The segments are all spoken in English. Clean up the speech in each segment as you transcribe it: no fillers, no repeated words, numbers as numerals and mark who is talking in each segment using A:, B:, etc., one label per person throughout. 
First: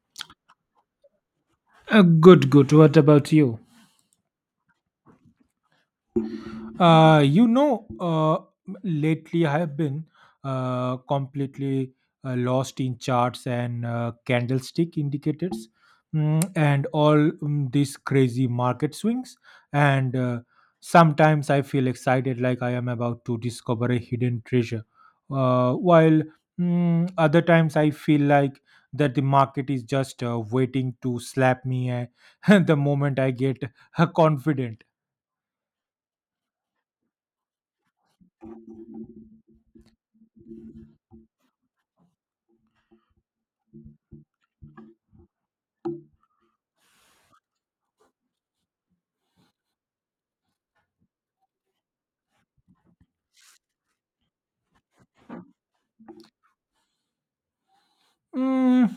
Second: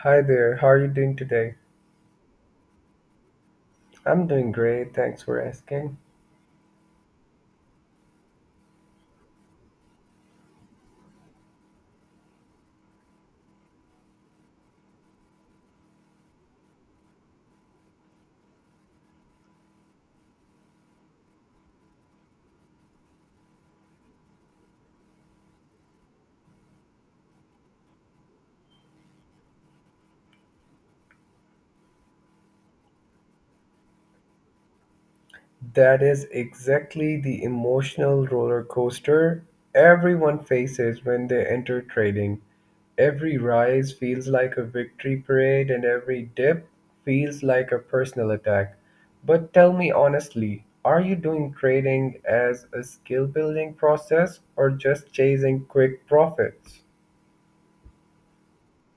A: Hi there, how are you doing today?
B: Good, good. What about you?
A: I'm doing great, thanks for asking.
B: Uh, you know, uh, lately I have been completely lost in charts and candlestick indicators, and all these crazy market swings. And sometimes I feel excited, like I am about to discover a hidden treasure, while other times I feel like that the market is just waiting to slap me the moment I get confident.
A: That is exactly the emotional roller coaster everyone faces when they enter trading. Every rise feels like a victory parade, and every dip feels like a personal attack. But tell me honestly, are you doing trading as a skill building process or just chasing quick profits?
B: Mm,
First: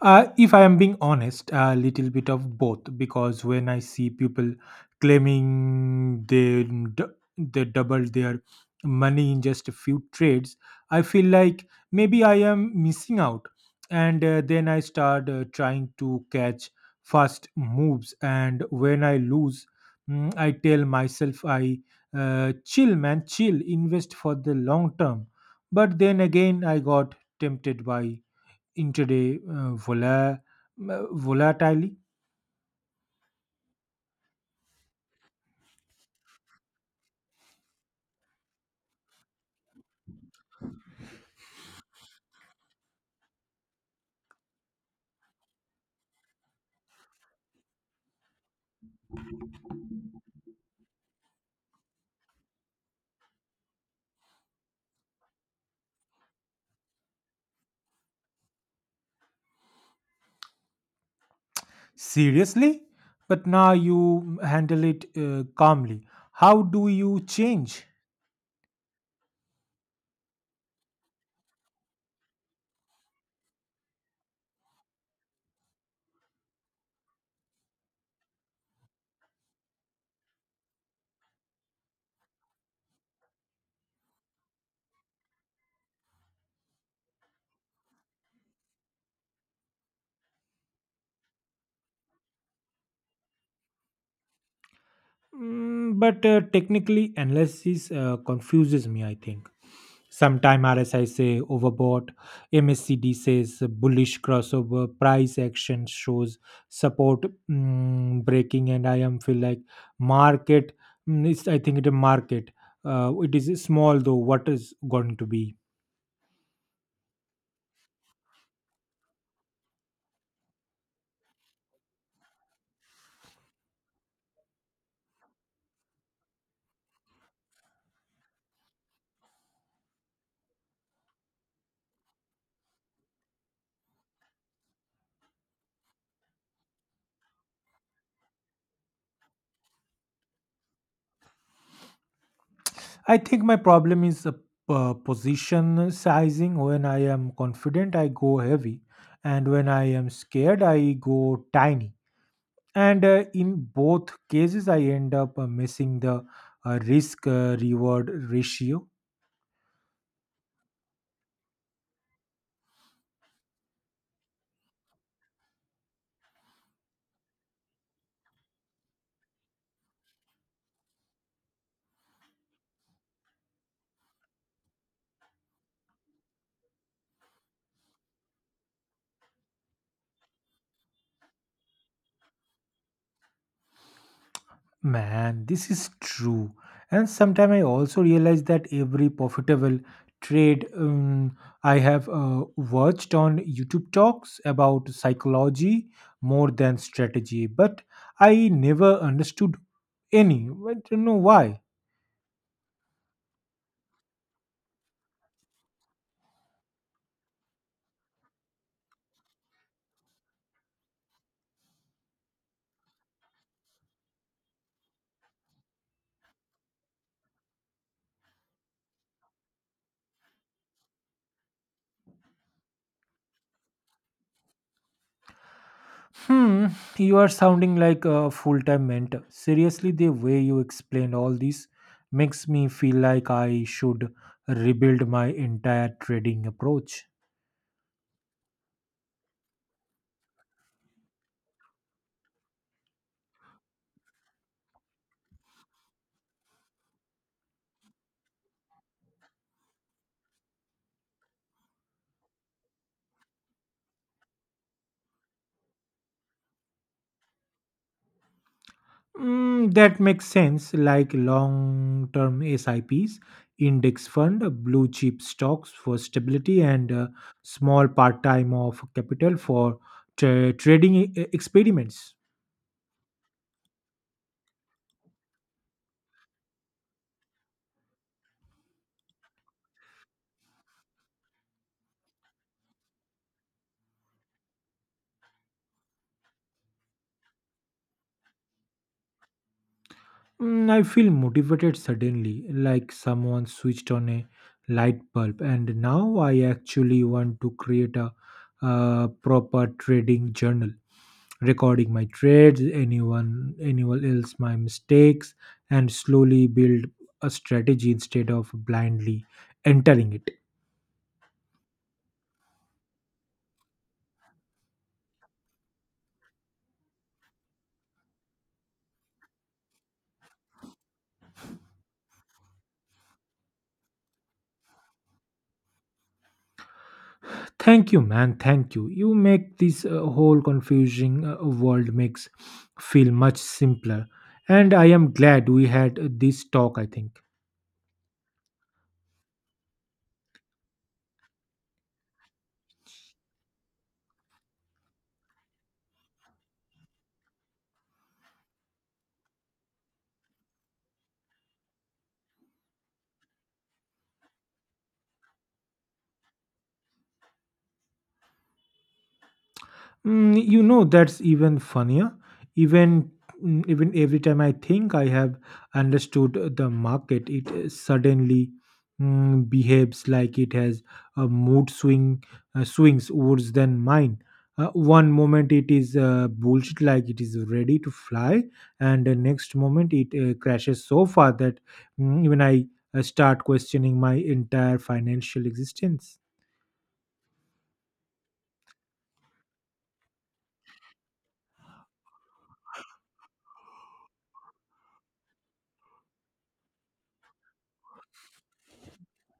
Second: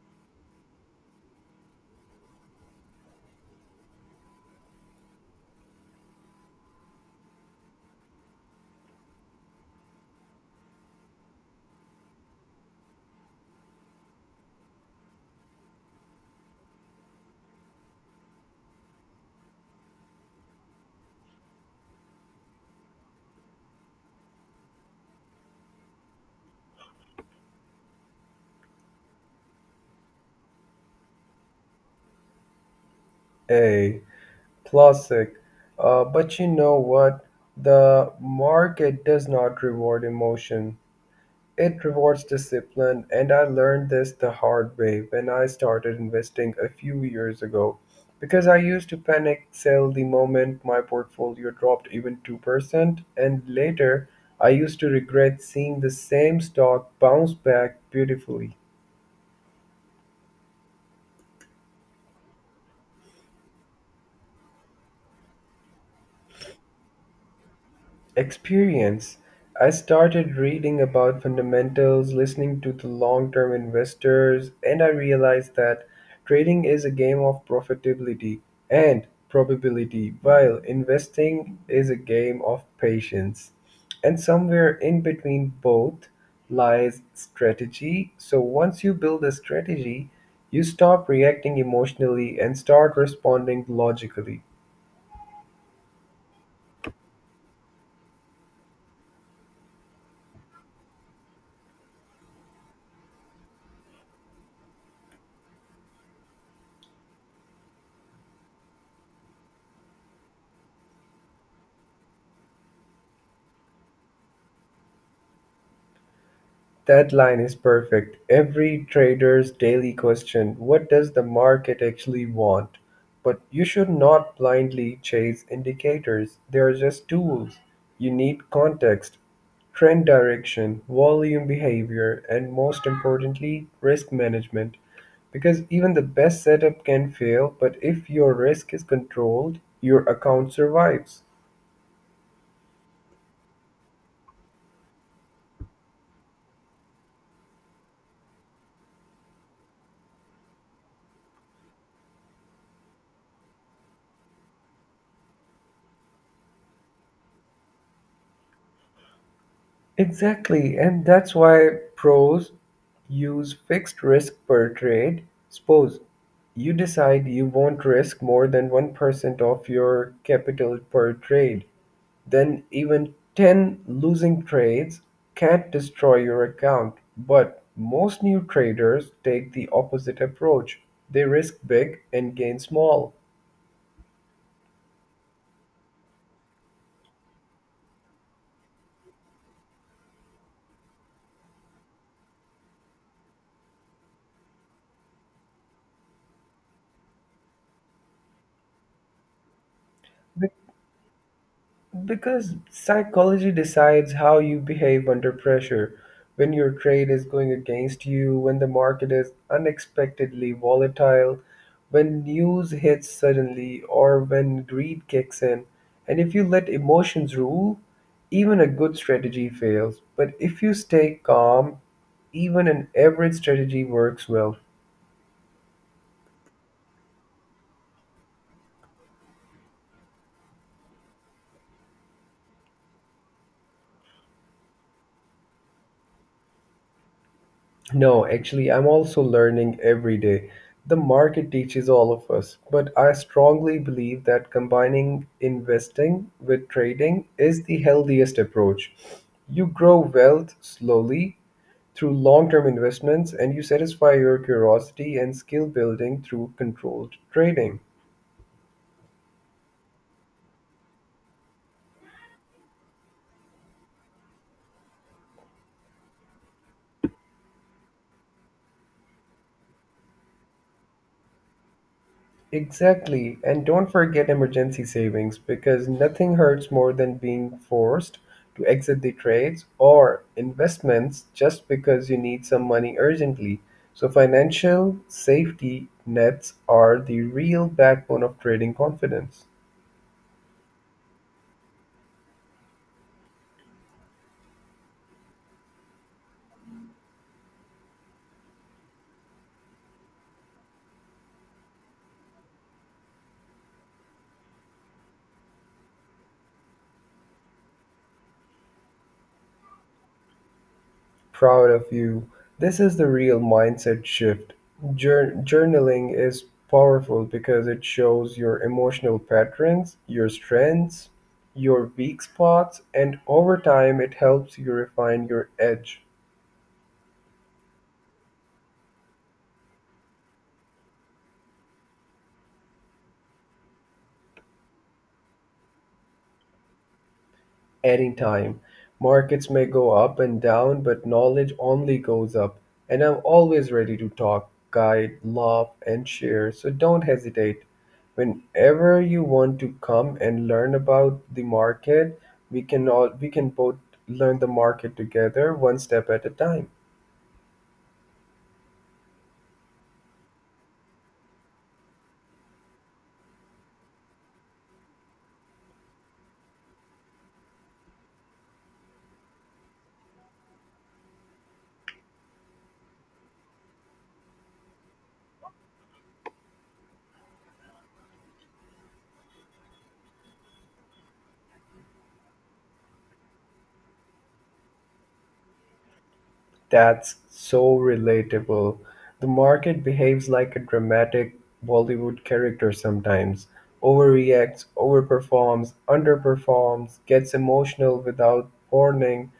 B: if I am being honest, a little bit of both, because when I see people claiming they double their money in just a few trades, I feel like maybe I am missing out, and then I start trying to catch fast moves, and when I lose, I tell myself I chill, man, chill, invest for the long term. But then again, I got tempted by in today volatility.
A: Hey, classic. But you know what? The market does not reward emotion. It rewards discipline, and I learned this the hard way when I started investing a few years ago. Because I used to panic sell the moment my portfolio dropped even 2%, and later I used to regret seeing the same stock bounce back beautifully.
B: Seriously, but now you handle it calmly. How do you change?
A: Experience, I started reading about fundamentals, listening to the long term investors, and I realized that trading is a game of profitability and probability, while investing is a game of patience. And somewhere in between both lies strategy. So once you build a strategy, you stop reacting emotionally and start responding logically.
B: Mm, but Technically analysis confuses me. I think sometime rsi say overbought, mscd says bullish crossover, price action shows support breaking, and I am feel like market, I think it a market, it is small though what is going to be.
A: That line is perfect. Every trader's daily question, what does the market actually want? But you should not blindly chase indicators. They are just tools. You need context, trend direction, volume behavior, and most importantly, risk management. Because even the best setup can fail, but if your risk is controlled, your account survives.
B: I think my problem is position sizing. When I am confident, I go heavy, and when I am scared, I go tiny. And in both cases, I end up missing the risk reward ratio.
A: Exactly, and that's why pros use fixed risk per trade. Suppose you decide you won't risk more than 1% of your capital per trade, then even 10 losing trades can't destroy your account. But most new traders take the opposite approach. They risk big and gain small.
B: Man, this is true. And sometimes I also realize that every profitable trade, I have watched on YouTube talks about psychology more than strategy, but I never understood any. I don't know why.
A: Because psychology decides how you behave under pressure. When your trade is going against you, when the market is unexpectedly volatile, when news hits suddenly, or when greed kicks in. And if you let emotions rule, even a good strategy fails. But if you stay calm, even an average strategy works well.
B: Hmm, you are sounding like a full time mentor. Seriously, the way you explain all this makes me feel like I should rebuild my entire trading approach.
A: No, actually, I'm also learning every day. The market teaches all of us, but I strongly believe that combining investing with trading is the healthiest approach. You grow wealth slowly through long term investments, and you satisfy your curiosity and skill building through controlled trading.
B: Mm, that makes sense, like long term SIPs, index fund, blue chip stocks for stability, and small part time of capital for trading experiments.
A: Exactly. And don't forget emergency savings because nothing hurts more than being forced to exit the trades or investments just because you need some money urgently. So, financial safety nets are the real backbone of trading confidence.
B: Mm, I feel motivated suddenly, like someone switched on a light bulb, and now I actually want to create a proper trading journal, recording my trades, anyone else, my mistakes, and slowly build a strategy instead of blindly entering it.
A: Proud of you. This is the real mindset shift. Journaling is powerful because it shows your emotional patterns, your strengths, your weak spots, and over time it helps you refine your edge.
B: Thank you, man. Thank you. You make this whole confusing world makes feel much simpler. And I am glad we had this talk, I think.
A: Any time. Markets may go up and down, but knowledge only goes up. And I'm always ready to talk, guide, laugh, and share. So don't hesitate. Whenever you want to come and learn about the market, we can both learn the market together one step at a time.
B: Mm, you know, that's even funnier. Even even every time I think I have understood the market, it suddenly behaves like it has a mood swings worse than mine. One moment it is bullshit, like it is ready to fly, and the next moment it crashes so far that even I start questioning my entire financial existence.
A: That's so relatable. The market behaves like a dramatic Bollywood character sometimes. Overreacts, overperforms, underperforms, gets emotional without warning.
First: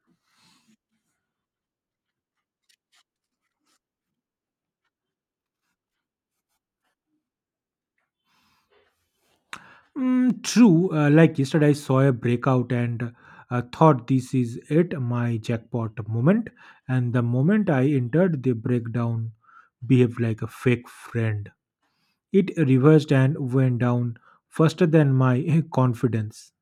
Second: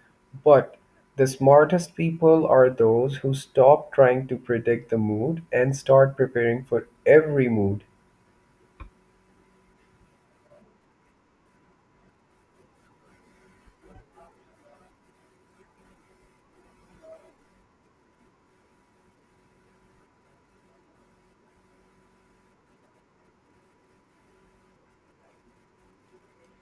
A: But the smartest people are those who stop trying to predict the mood and start preparing for every mood.
B: Mm, true. Like yesterday, I saw a breakout and thought this is it, my jackpot moment. And the moment I entered, the breakdown behaved like a fake friend. It reversed and went down faster than my confidence.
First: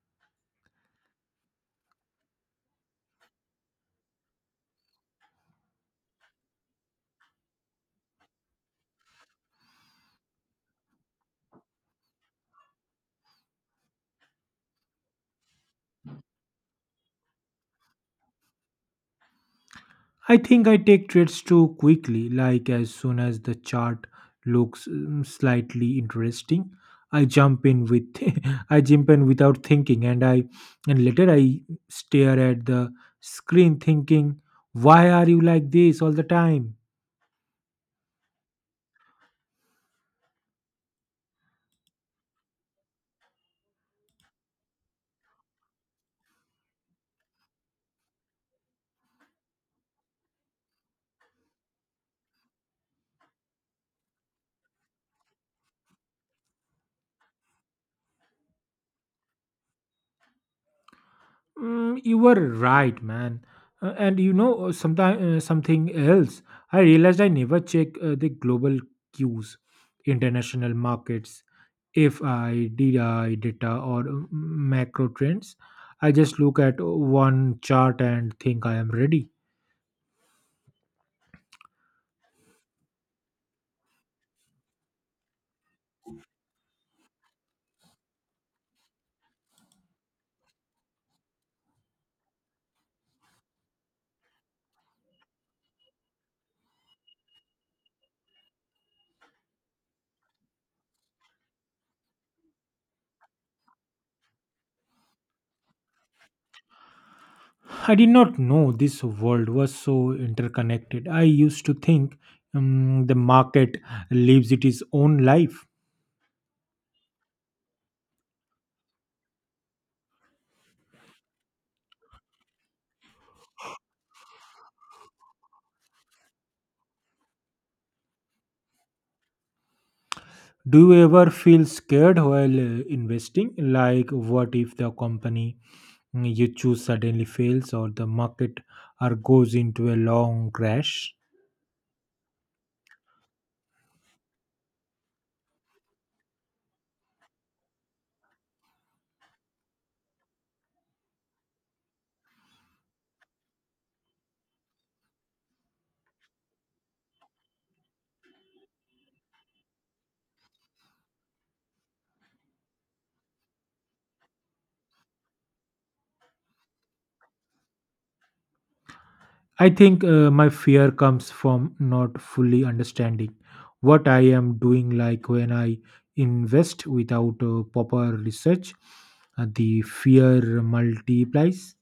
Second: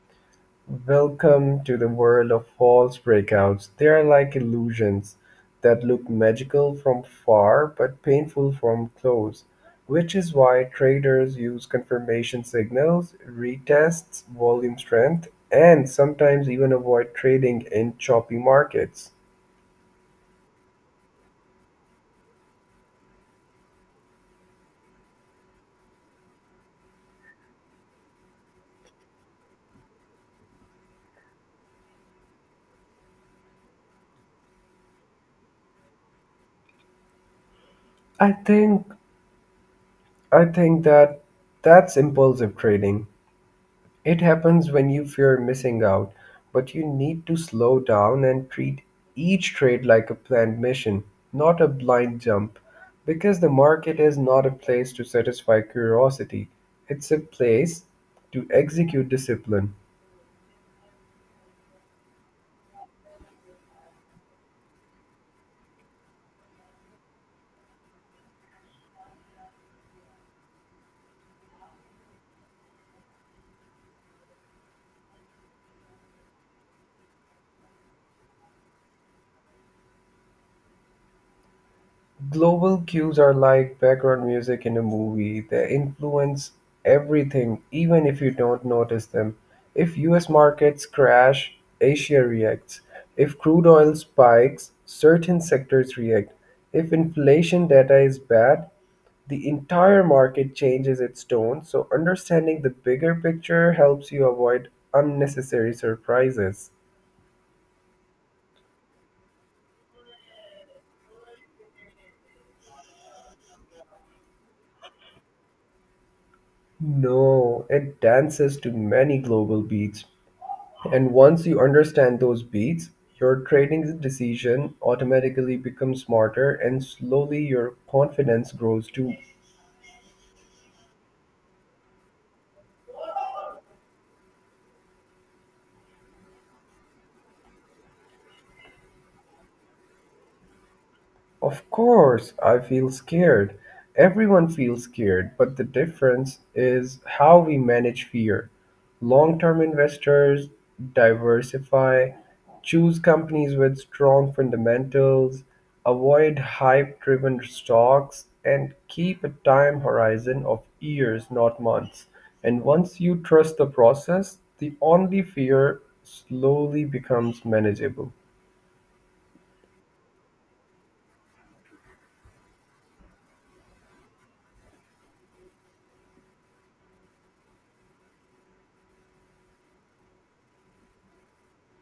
A: Welcome to the world of false breakouts. They are like illusions that look magical from far but painful from close, which is why traders use confirmation signals, retests, volume strength, and sometimes even avoid trading in choppy markets.
B: I think I take trades too quickly, like as soon as the chart looks slightly interesting, I jump in with I jump in without thinking, and I and later I stare at the screen thinking, why are you like this all the time?
A: I think I think that's impulsive trading. It happens when you fear missing out, but you need to slow down and treat each trade like a planned mission, not a blind jump, because the market is not a place to satisfy curiosity, it's a place to execute discipline.
B: Mm, you were right, man. And sometimes something else. I realized I never check the global cues, international markets, FIDI data, or macro trends. I just look at one chart and think I am ready.
A: Global cues are like background music in a movie. They influence everything, even if you don't notice them. If US markets crash, Asia reacts. If crude oil spikes, certain sectors react. If inflation data is bad, the entire market changes its tone. So, understanding the bigger picture helps you avoid unnecessary surprises.
B: I did not know this world was so interconnected. I used to think the market lives its own life.
A: No, it dances to many global beats. And once you understand those beats, your trading decision automatically becomes smarter and slowly your confidence grows too.
B: Do you ever feel scared while investing? Like, what if the company you choose suddenly fails, or the market or goes into a long crash?
A: Of course I feel scared. Everyone feels scared, but the difference is how we manage fear. Long term investors diversify, choose companies with strong fundamentals, avoid hype driven stocks, and keep a time horizon of years, not months. And once you trust the process, the only fear slowly becomes manageable.
B: I think my fear comes from not fully understanding what I am doing, like when I invest without proper research, the fear multiplies.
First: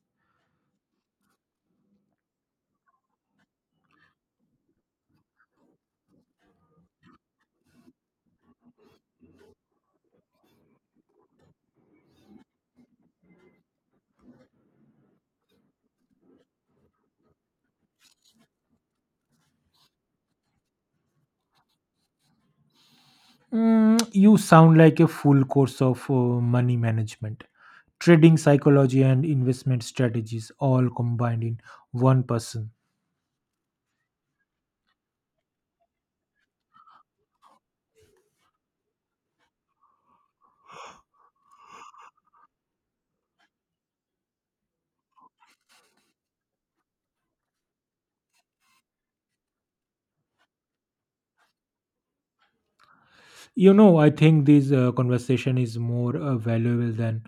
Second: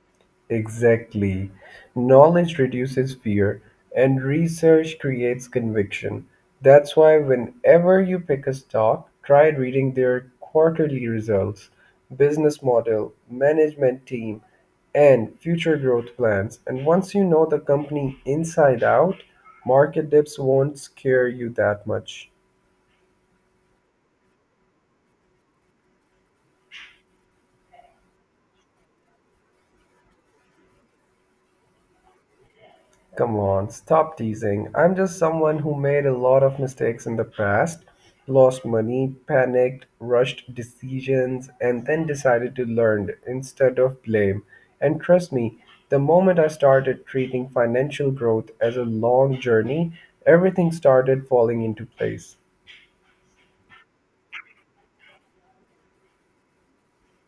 A: Exactly. Knowledge reduces fear and research creates conviction. That's why, whenever you pick a stock, try reading their quarterly results, business model, management team, and future growth plans. And once you know the company inside out, market dips won't scare you that much.
B: Mm, you sound like a full course of money management, trading psychology, and investment strategies all combined in one person.
A: Come on, stop teasing. I'm just someone who made a lot of mistakes in the past, lost money, panicked, rushed decisions, and then decided to learn instead of blame. And trust me, the moment I started treating financial growth as a long journey, everything started falling into place.
B: You know, I think this conversation is more valuable than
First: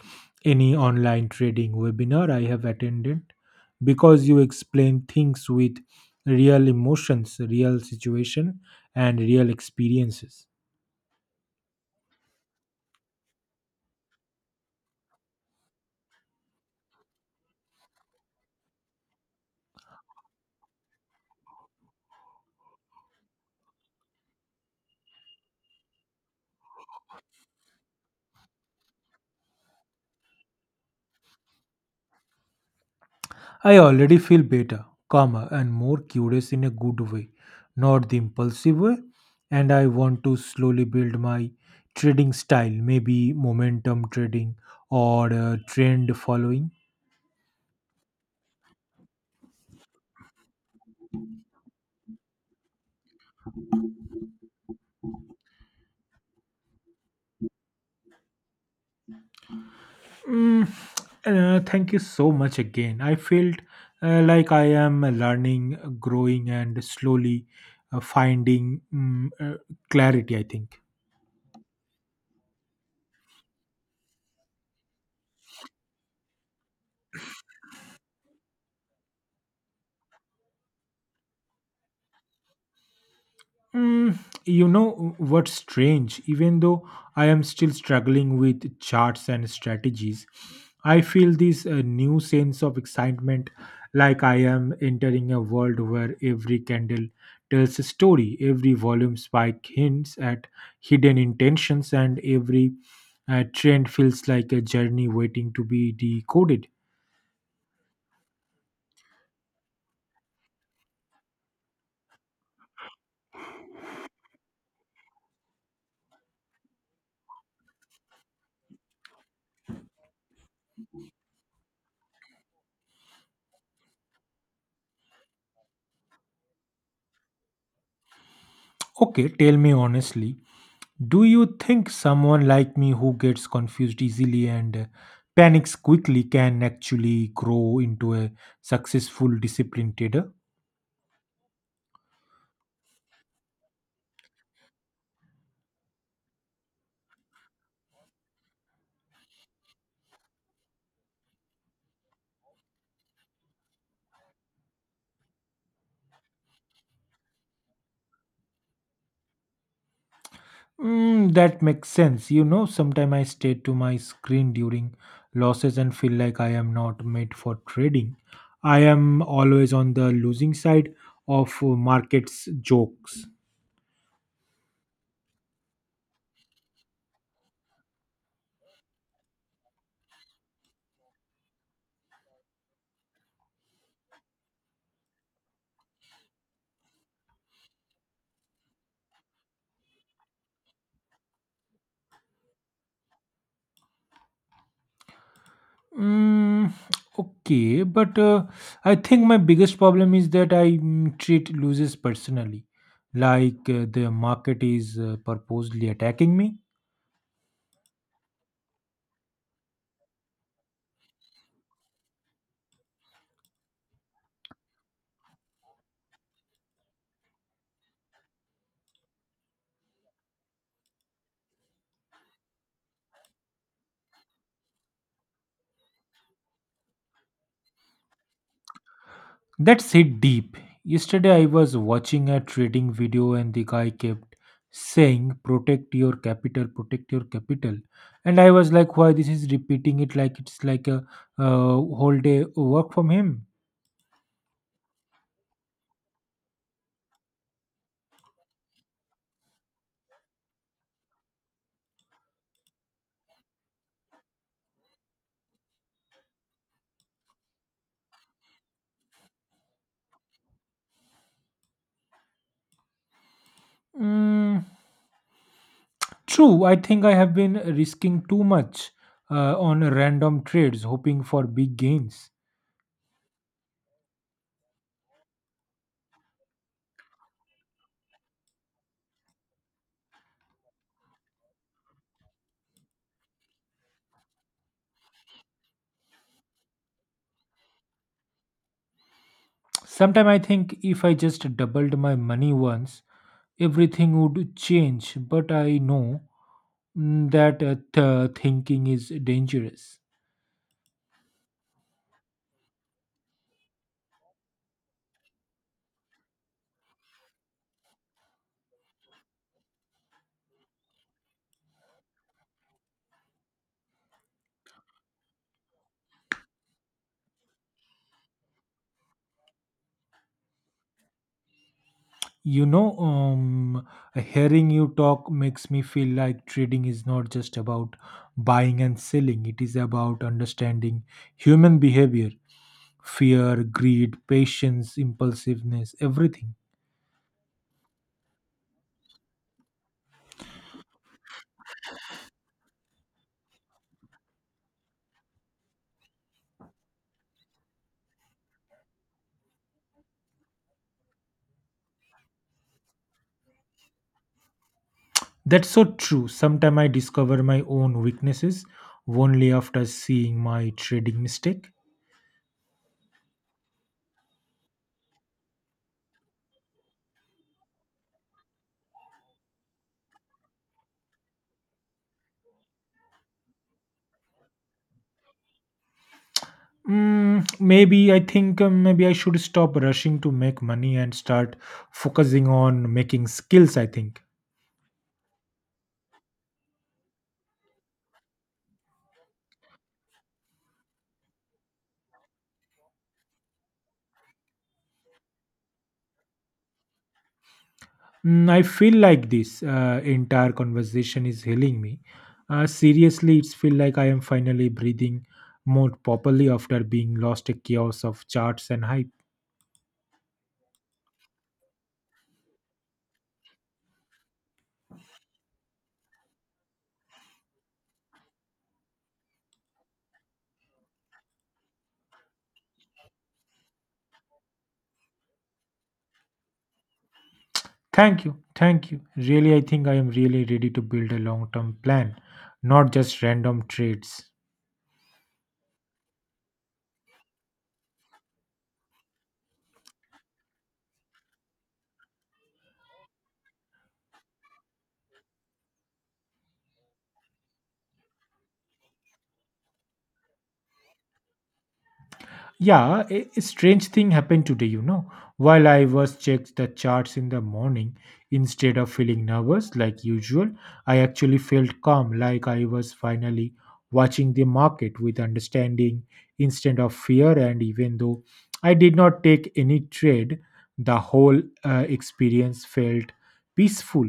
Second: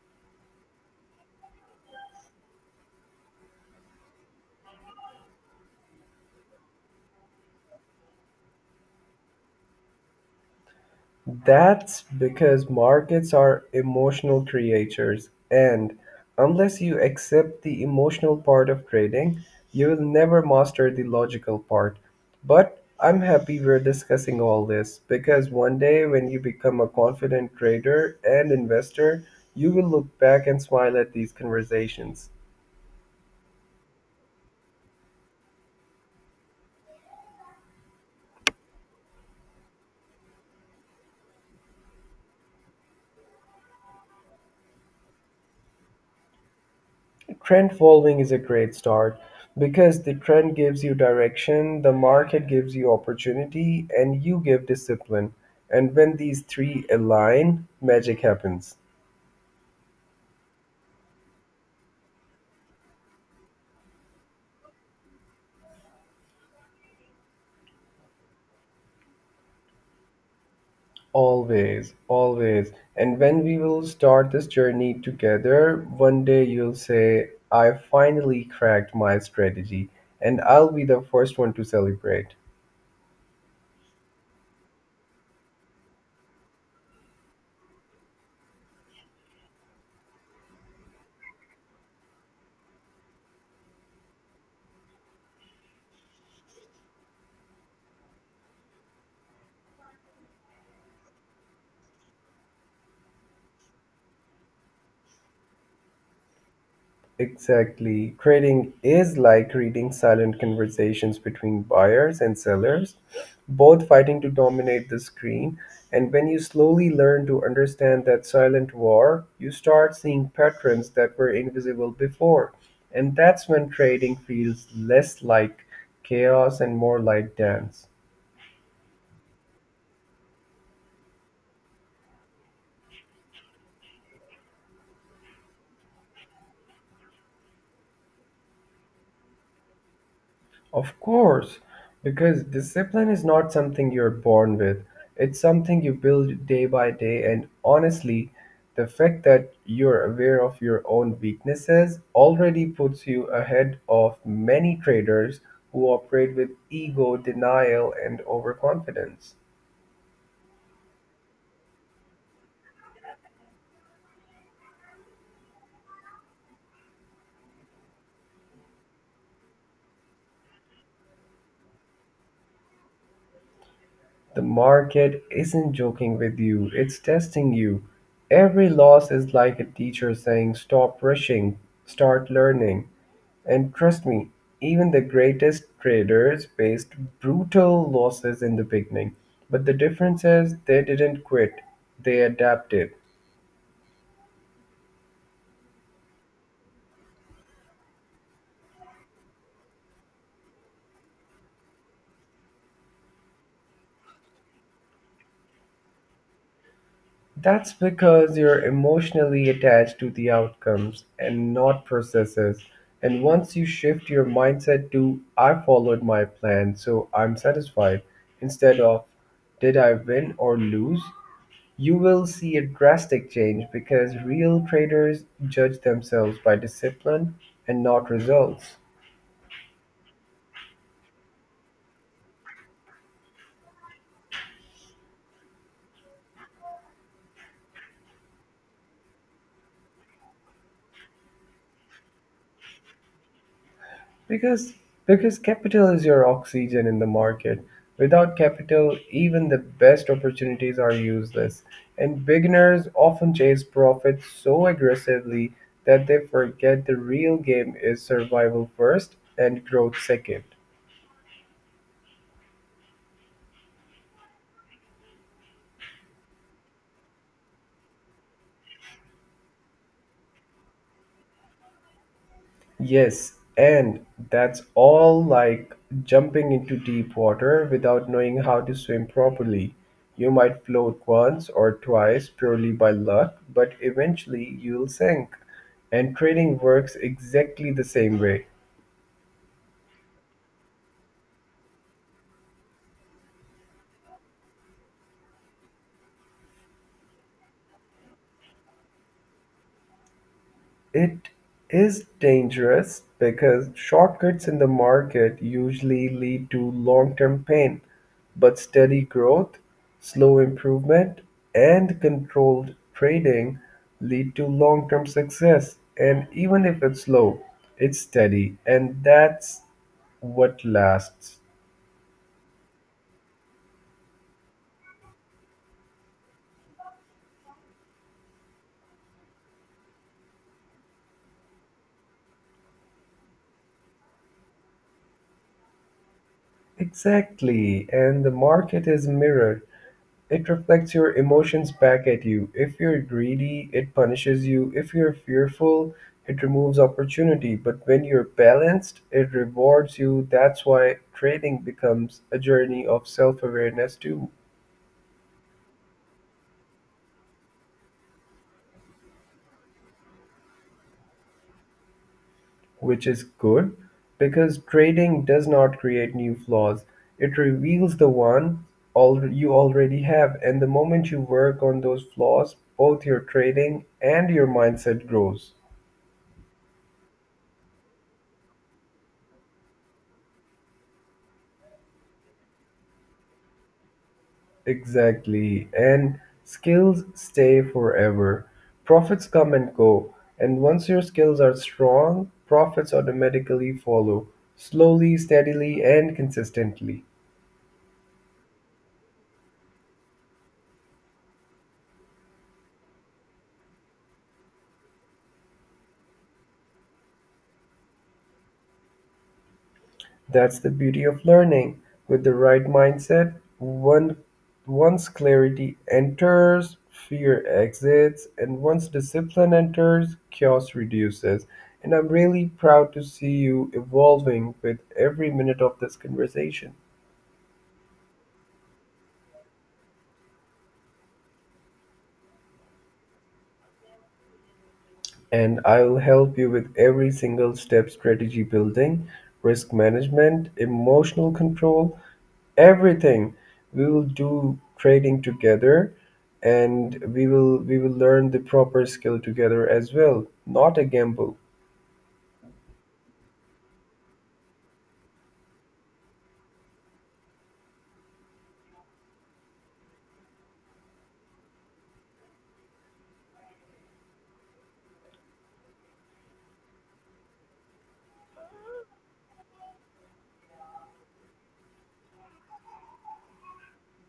B: any online trading webinar I have attended, because you explain things with real emotions, real situation, and real experiences.
A: That's because markets are emotional creatures, and unless you accept the emotional part of trading, you will never master the logical part. But I'm happy we're discussing all this because one day when you become a confident trader and investor, you will look back and smile at these conversations.
B: I already feel better, calmer, and more curious in a good way, not the impulsive way. And I want to slowly build my trading style, maybe momentum trading or trend following.
A: Trend following is a great start because the trend gives you direction, the market gives you opportunity, and you give discipline. And when these three align, magic happens.
B: Mm, Thank you so much again. I felt like I am learning, growing, and slowly finding clarity, I think.
A: Always, always. And when we will start this journey together, one day you'll say, I finally cracked my strategy, and I'll be the first one to celebrate.
B: Mm, you know what's strange? Even though I am still struggling with charts and strategies, I feel this new sense of excitement, like I am entering a world where every candle tells a story, every volume spike hints at hidden intentions, and every trend feels like a journey waiting to be decoded.
A: Exactly. Trading is like reading silent conversations between buyers and sellers, both fighting to dominate the screen. And when you slowly learn to understand that silent war, you start seeing patterns that were invisible before. And that's when trading feels less like chaos and more like dance.
B: Okay, tell me honestly, do you think someone like me who gets confused easily and panics quickly can actually grow into a successful disciplined trader?
A: Of course, because discipline is not something you're born with. It's something you build day by day. And honestly, the fact that you're aware of your own weaknesses already puts you ahead of many traders who operate with ego, denial, and overconfidence.
B: Mm, that makes sense. You know, sometimes I stay to my screen during losses and feel like I am not made for trading. I am always on the losing side of markets jokes.
A: The market isn't joking with you, it's testing you. Every loss is like a teacher saying, stop rushing, start learning. And trust me, even the greatest traders faced brutal losses in the beginning. But the difference is they didn't quit, they adapted.
B: Mm, okay, but I think my biggest problem is that I treat losers personally, like the market is purposely attacking me.
A: That's because you're emotionally attached to the outcomes and not processes. And once you shift your mindset to, I followed my plan, so I'm satisfied, instead of, did I win or lose? You will see a drastic change because real traders judge themselves by discipline and not results.
B: That's hit deep. Yesterday, I was watching a trading video, and the guy kept saying, protect your capital," and I was like, "Why this is repeating it like it's like a uh, whole day work from him?"
A: Because because capital is your oxygen in the market. Without capital, even the best opportunities are useless. And beginners often chase profit so aggressively that they forget the real game is survival first and growth second.
B: Mm, true, I think I have been risking too much on random trades, hoping for big gains.
A: Yes, and that's all like jumping into deep water without knowing how to swim properly. You might float once or twice purely by luck, but eventually you'll sink. And training works exactly the same way.
B: Sometimes I think if I just doubled my money once, everything would change, but I know that thinking is dangerous.
A: It is dangerous because shortcuts in the market usually lead to long-term pain, but steady growth, slow improvement, and controlled trading lead to long-term success. And even if it's slow, it's steady, and that's what lasts.
B: You know, hearing you talk makes me feel like trading is not just about buying and selling, it is about understanding human behavior, fear, greed, patience, impulsiveness, everything.
A: Exactly, and the market is a mirror. It reflects your emotions back at you. If you're greedy, it punishes you. If you're fearful, it removes opportunity. But when you're balanced, it rewards you. That's why trading becomes a journey of self awareness, too,
B: That's so true. Sometimes I discover my own weaknesses only after seeing my trading mistake.
A: which is good because trading does not create new flaws. It reveals the you already have. And the moment you work on those flaws, both your trading and your mindset grows.
B: Mm, maybe I should stop rushing to make money and start focusing on making skills, I think.
A: Exactly. And skills stay forever. Profits come and go. And once your skills are strong, profits automatically follow, slowly, steadily, and consistently.
B: Mm, I feel like this entire conversation is healing me. Seriously, it's feel like I am finally breathing more properly after being lost a chaos of charts and hype.
A: That's the beauty of learning. With the right mindset, once clarity enters, fear exits, and once discipline enters, chaos reduces. And I'm really proud to see you evolving with every minute of this conversation.
B: Thank you. Thank you. Really, I think I am really ready to build a long term plan, not just random trades.
A: And I'll help you with every single step strategy building, risk management, emotional control, everything. We will do trading together and we will learn the proper skill together as well, not a gamble.
B: Yeah, a strange thing happened today, you know. While I was checked the charts in the morning, instead of feeling nervous like usual, I actually felt calm, like I was finally watching the market with understanding instead of fear. And even though I did not take any trade, the whole experience felt peaceful.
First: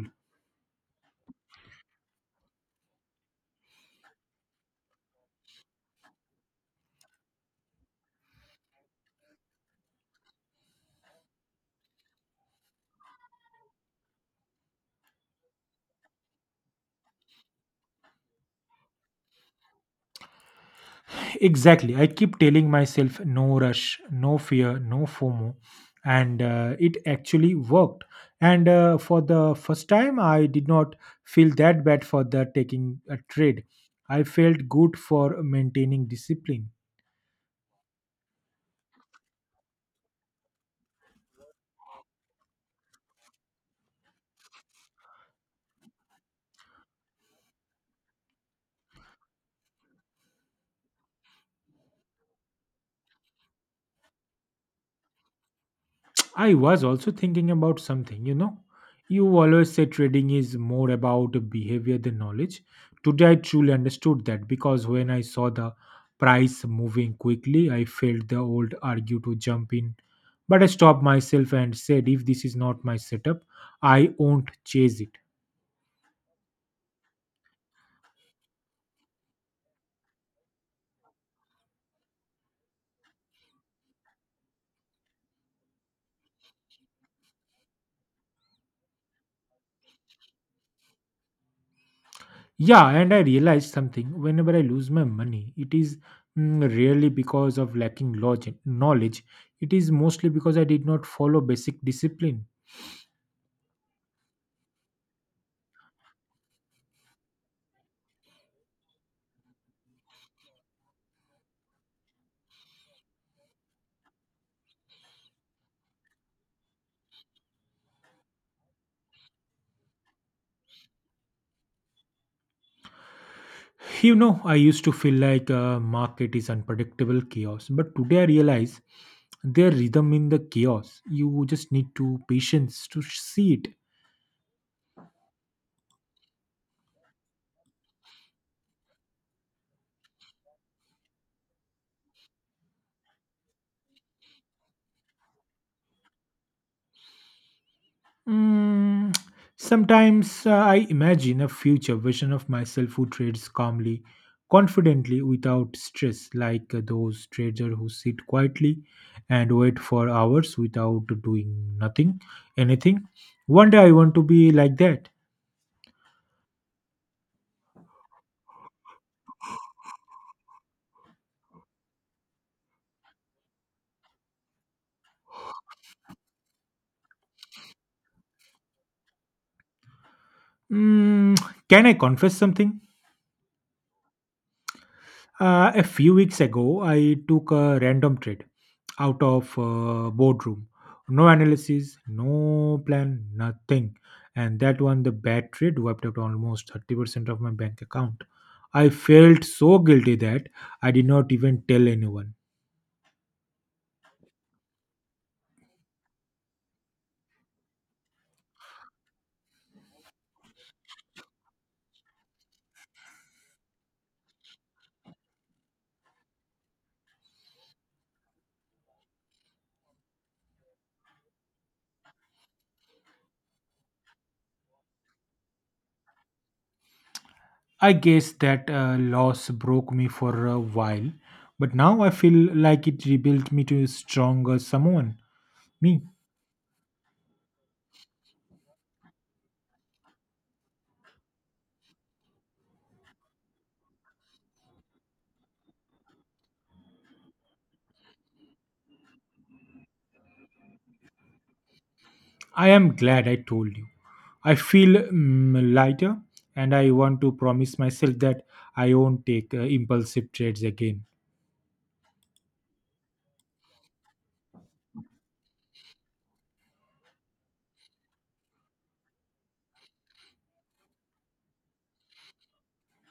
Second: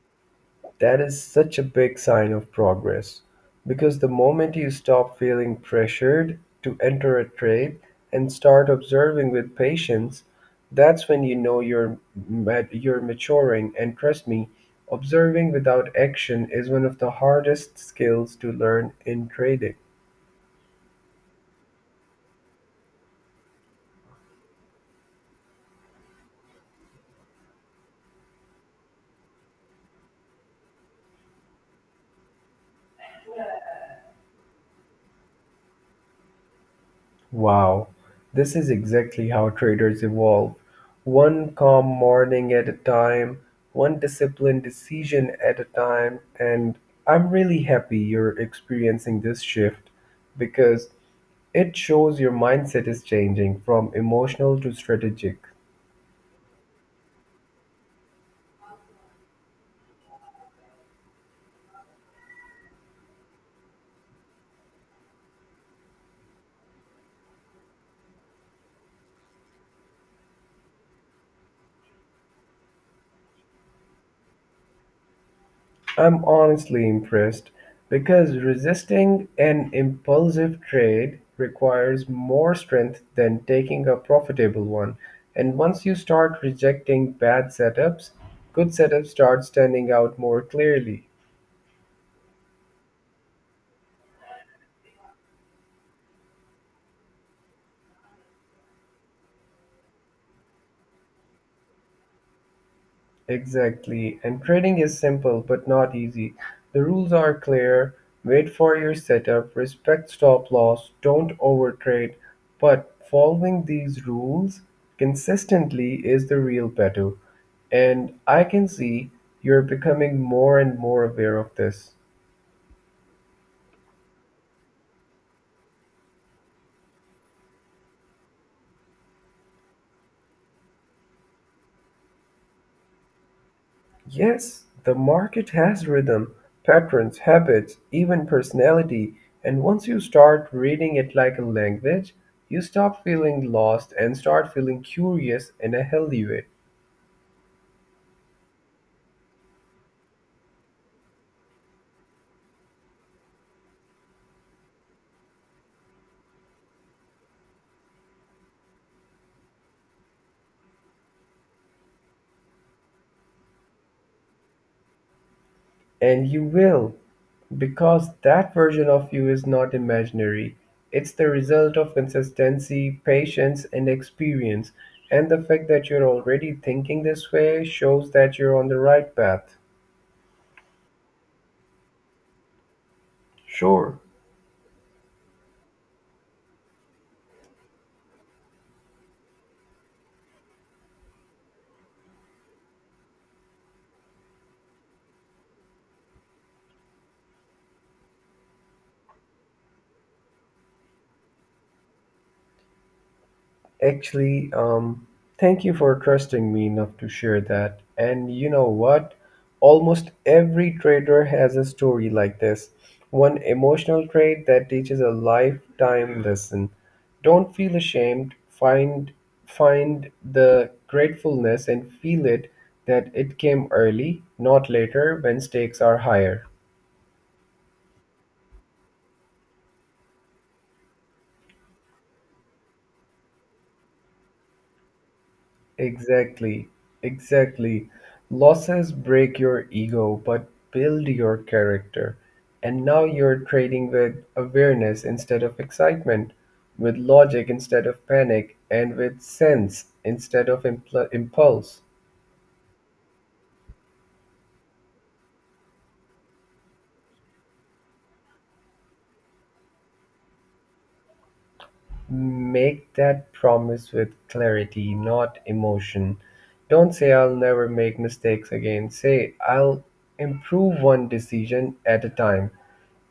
A: That is such a big sign of progress because the moment you stop feeling pressured to enter a trade and start observing with patience, that's when you know you're maturing and trust me, observing without action is one of the hardest skills to learn in trading.
B: Exactly. I keep telling myself no rush, no fear, no FOMO. And it actually worked. And for the first time, I did not feel that bad for the taking a trade. I felt good for maintaining discipline.
A: Wow, this is exactly how traders evolve. One calm morning at a time, one disciplined decision at a time, and I'm really happy you're experiencing this shift because it shows your mindset is changing from emotional to strategic.
B: I was also thinking about something, you know. You always say trading is more about behavior than knowledge. Today I truly understood that, because when I saw the price moving quickly, I felt the old argue to jump in. But I stopped myself and said, if this is not my setup, I won't chase it.
A: I'm honestly impressed because resisting an impulsive trade requires more strength than taking a profitable one. And once you start rejecting bad setups, good setups start standing out more clearly.
B: Yeah, and I realized something. Whenever I lose my money, it is rarely because of lacking logic, knowledge. It is mostly because I did not follow basic discipline.
A: Exactly. And trading is simple but not easy. The rules are clear. Wait for your setup, respect stop loss, don't overtrade. But following these rules consistently is the real battle. And I can see you're becoming more and more aware of this.
B: You know, I used to feel like a market is unpredictable chaos, but today I realize their rhythm in the chaos. You just need to patience to see it.
A: Yes, the market has rhythm, patterns, habits, even personality, and once you start reading it like a language, you stop feeling lost and start feeling curious in a healthy way.
B: Mm, sometimes I imagine a future version of myself who trades calmly, confidently, without stress, like those traders who sit quietly and wait for hours without doing nothing, anything. One day I want to be like that.
A: And you will, because that version of you is not imaginary. It's the result of consistency, patience, and experience. And the fact that you're already thinking this way shows that you're on the right path.
B: Mm, can I confess something?
A: Sure.
B: A few weeks ago, I took a random trade out of boardroom. No analysis, no plan, nothing. And that one, the bad trade wiped out almost 30% of my bank account. I felt so guilty that I did not even tell anyone.
A: Actually, thank you for trusting me enough to share that. And you know what? Almost every trader has a story like this. One emotional trade that teaches a lifetime lesson. Don't feel ashamed. Find the gratefulness and feel it that it came early, not later when stakes are higher.
B: I guess that loss broke me for a while, but now I feel like it rebuilt me to a stronger someone. Me,
A: Exactly, exactly. Losses break your ego but build your character. And now you're trading with awareness instead of excitement, with logic instead of panic, and with sense instead of impulse.
B: I am glad I told you. I feel lighter, and I want to promise myself that I won't take impulsive trades again.
A: Make that promise with clarity, not emotion. Don't say, I'll never make mistakes again. Say, I'll improve one decision at a time.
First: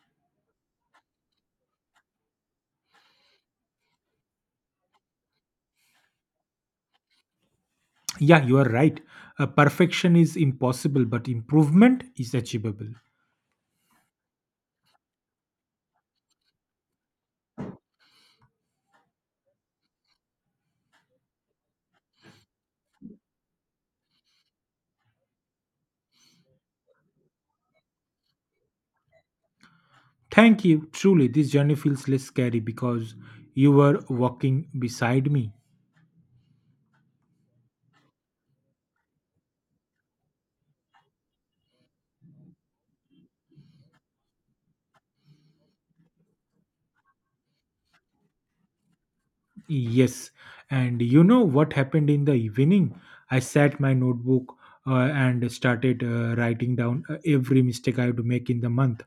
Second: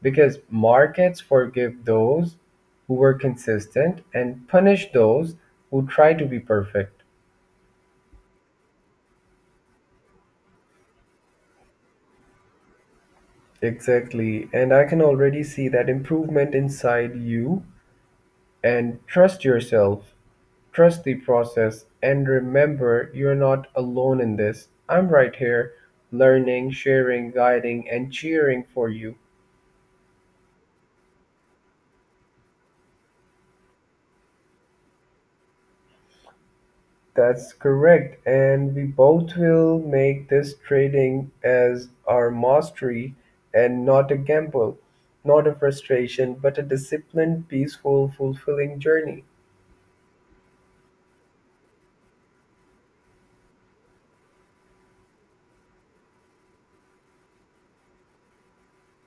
A: Because markets forgive those who were consistent and punish those who try to be perfect.
B: Yeah, you are right. Perfection is impossible, but improvement is achievable.
A: Exactly. And I can already see that improvement inside you. And trust yourself, trust the process, and remember you're not alone in this. I'm right here, learning, sharing, guiding, and cheering for you.
B: Thank you. Truly, this journey feels less scary because you were walking beside me.
A: That's correct, and we both will make this trading as our mastery and not a gamble, not a frustration, but a disciplined, peaceful, fulfilling journey.
B: Yes, and you know what happened in the evening? I sat my notebook and started writing down every mistake I had to make in the month.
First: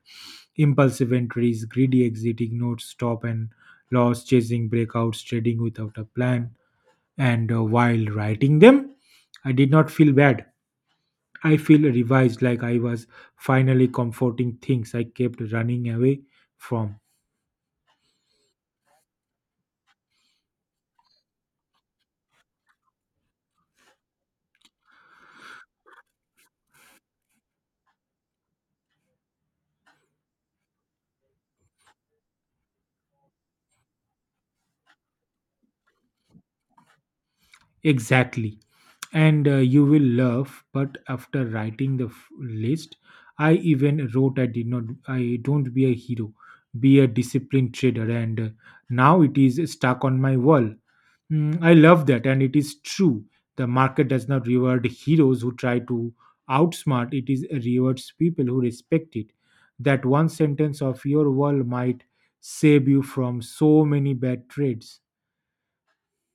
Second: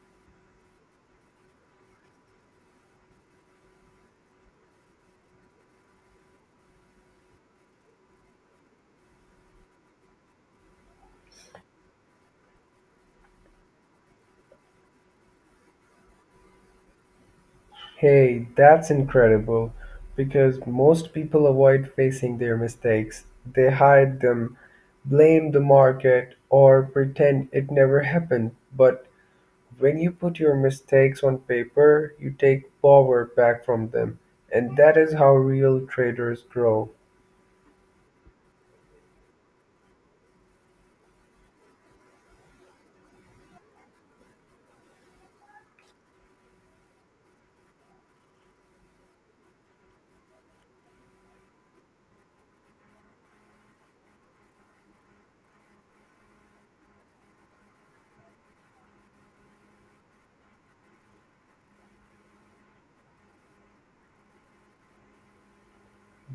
B: Impulsive entries, greedy exiting notes, stop and loss, chasing breakouts, trading without a plan. And while writing them, I did not feel bad. I feel revised, like I was finally comforting things I kept running away from.
A: Hey, that's incredible because most people avoid facing their mistakes. They hide them, blame the market, or pretend it never happened. But when you put your mistakes on paper, you take power back from them, and that is how real traders grow.
B: Exactly. And you will laugh, but after writing the list, I even wrote, I did not I don't be a hero, be a disciplined trader. And now it is stuck on my wall. Mm, I love that, and it is true, the market does not reward heroes who try to outsmart, it is rewards people who respect it. That one sentence of your wall might save you from so many bad trades.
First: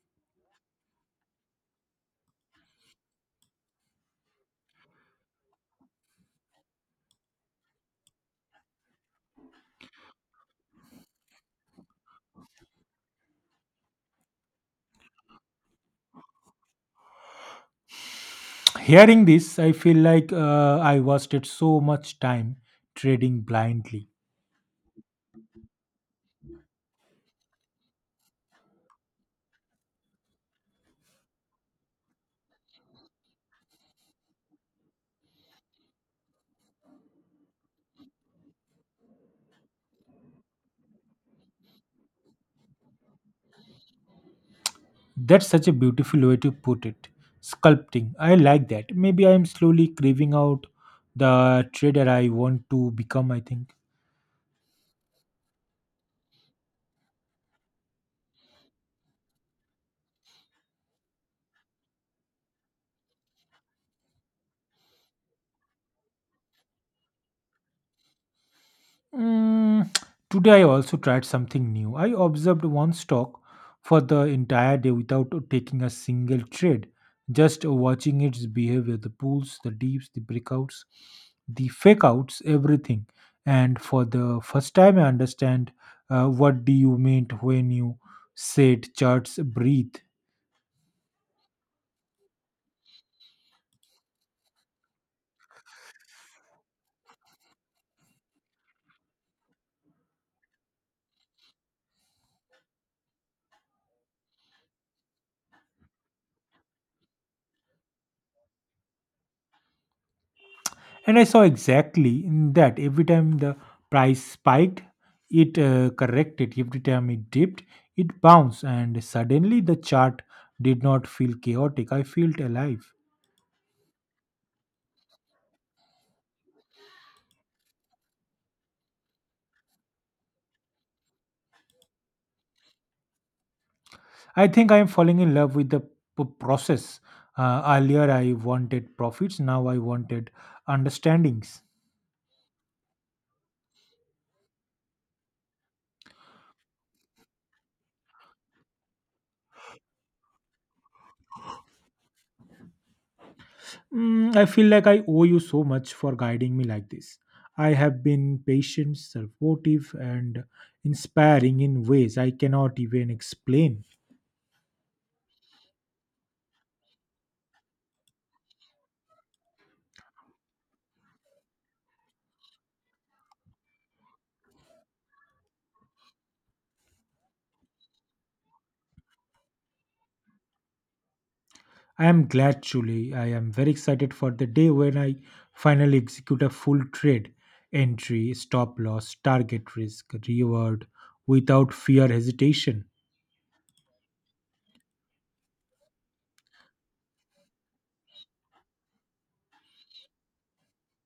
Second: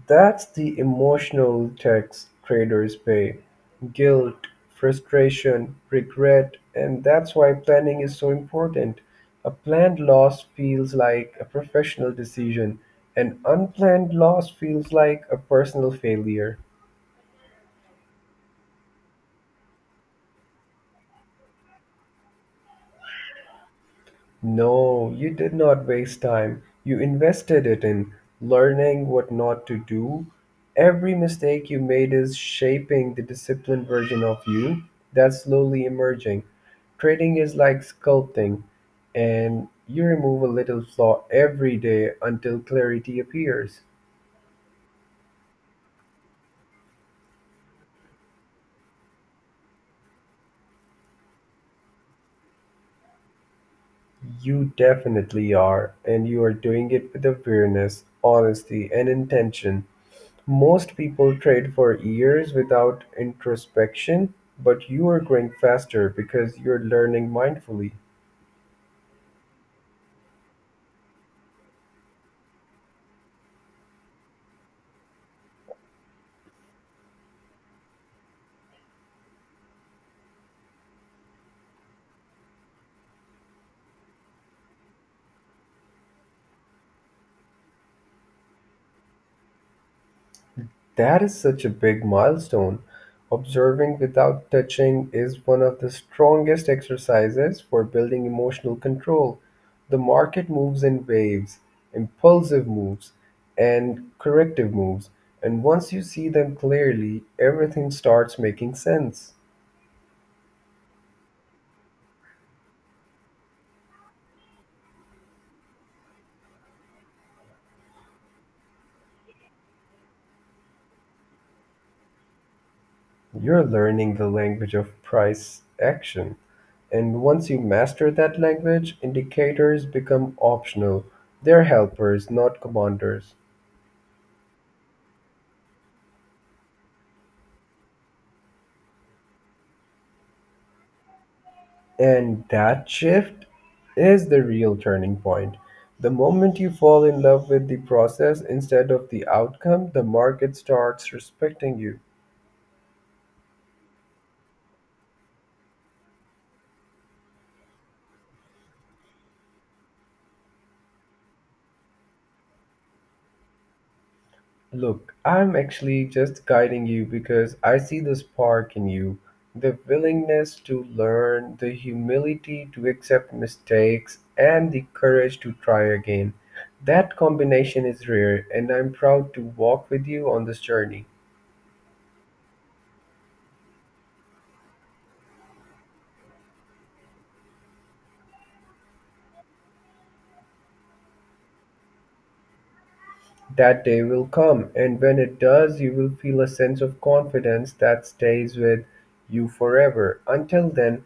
A: That's the emotional tax traders pay, guilt, frustration, regret, and that's why planning is so important. A planned loss feels like a professional decision, an unplanned loss feels like a personal failure.
B: Hearing this, I feel like I wasted so much time trading blindly.
A: No, you did not waste time. You invested it in learning what not to do. Every mistake you made is shaping the disciplined version of you that's slowly emerging. Trading is like sculpting, and you remove a little flaw every day until clarity appears.
B: That's such a beautiful way to put it. Sculpting. I like that. Maybe I'm slowly craving out the trader I want to become, I think.
A: You definitely are, and you are doing it with awareness, honesty, and intention. Most people trade for years without introspection, but you're growing faster because you're learning mindfully.
B: Mm, today I also tried something new. I observed one stock for the entire day without taking a single trade, just watching its behavior, the pulls, the deeps, the breakouts, the fake outs, everything. And for the first time, I understand what do you meant when you said charts breathe.
A: That is such a big milestone. Observing without touching is one of the strongest exercises for building emotional control. The market moves in waves, impulsive moves, and corrective moves. And once you see them clearly, everything starts making sense.
B: And I saw exactly in that every time the price spiked, it corrected. Every time it dipped, it bounced. And suddenly the chart did not feel chaotic. I felt alive.
A: You're learning the language of price action, and once you master that language, indicators become optional. They're helpers, not commanders.
B: I think I am falling in love with the process. Earlier, I wanted profits. Now, I wanted understandings.
A: And that shift is the real turning point. The moment you fall in love with the process instead of the outcome, the market starts respecting you.
B: Mm, I feel like I owe you so much for guiding me like this. I have been patient, supportive, and inspiring in ways I cannot even explain.
A: Look, I'm actually just guiding you because I see the spark in you, the willingness to learn, the humility to accept mistakes, and the courage to try again. That combination is rare, and I'm proud to walk with you on this journey.
B: I am glad, Julie. I am very excited for the day when I finally execute a full trade entry, stop loss, target risk, reward without fear hesitation.
A: That day will come, and when it does you will feel a sense of confidence that stays with you forever. Until then,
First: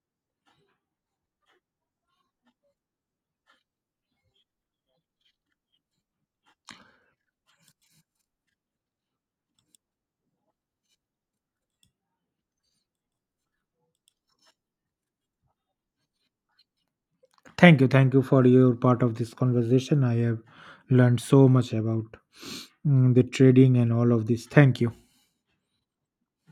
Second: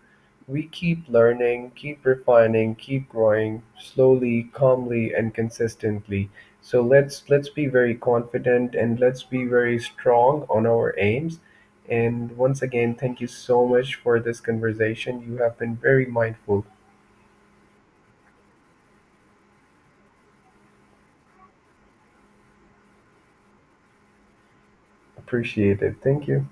A: we keep learning, keep refining, keep growing slowly, calmly and consistently. So let's be very confident and let's be very strong on our aims. And once again, thank you so much for this conversation. You have been very mindful.
B: Thank you. Thank you for your part of this conversation. I have learned so much about the trading and all of this. Thank you.
A: Appreciate it. Thank you.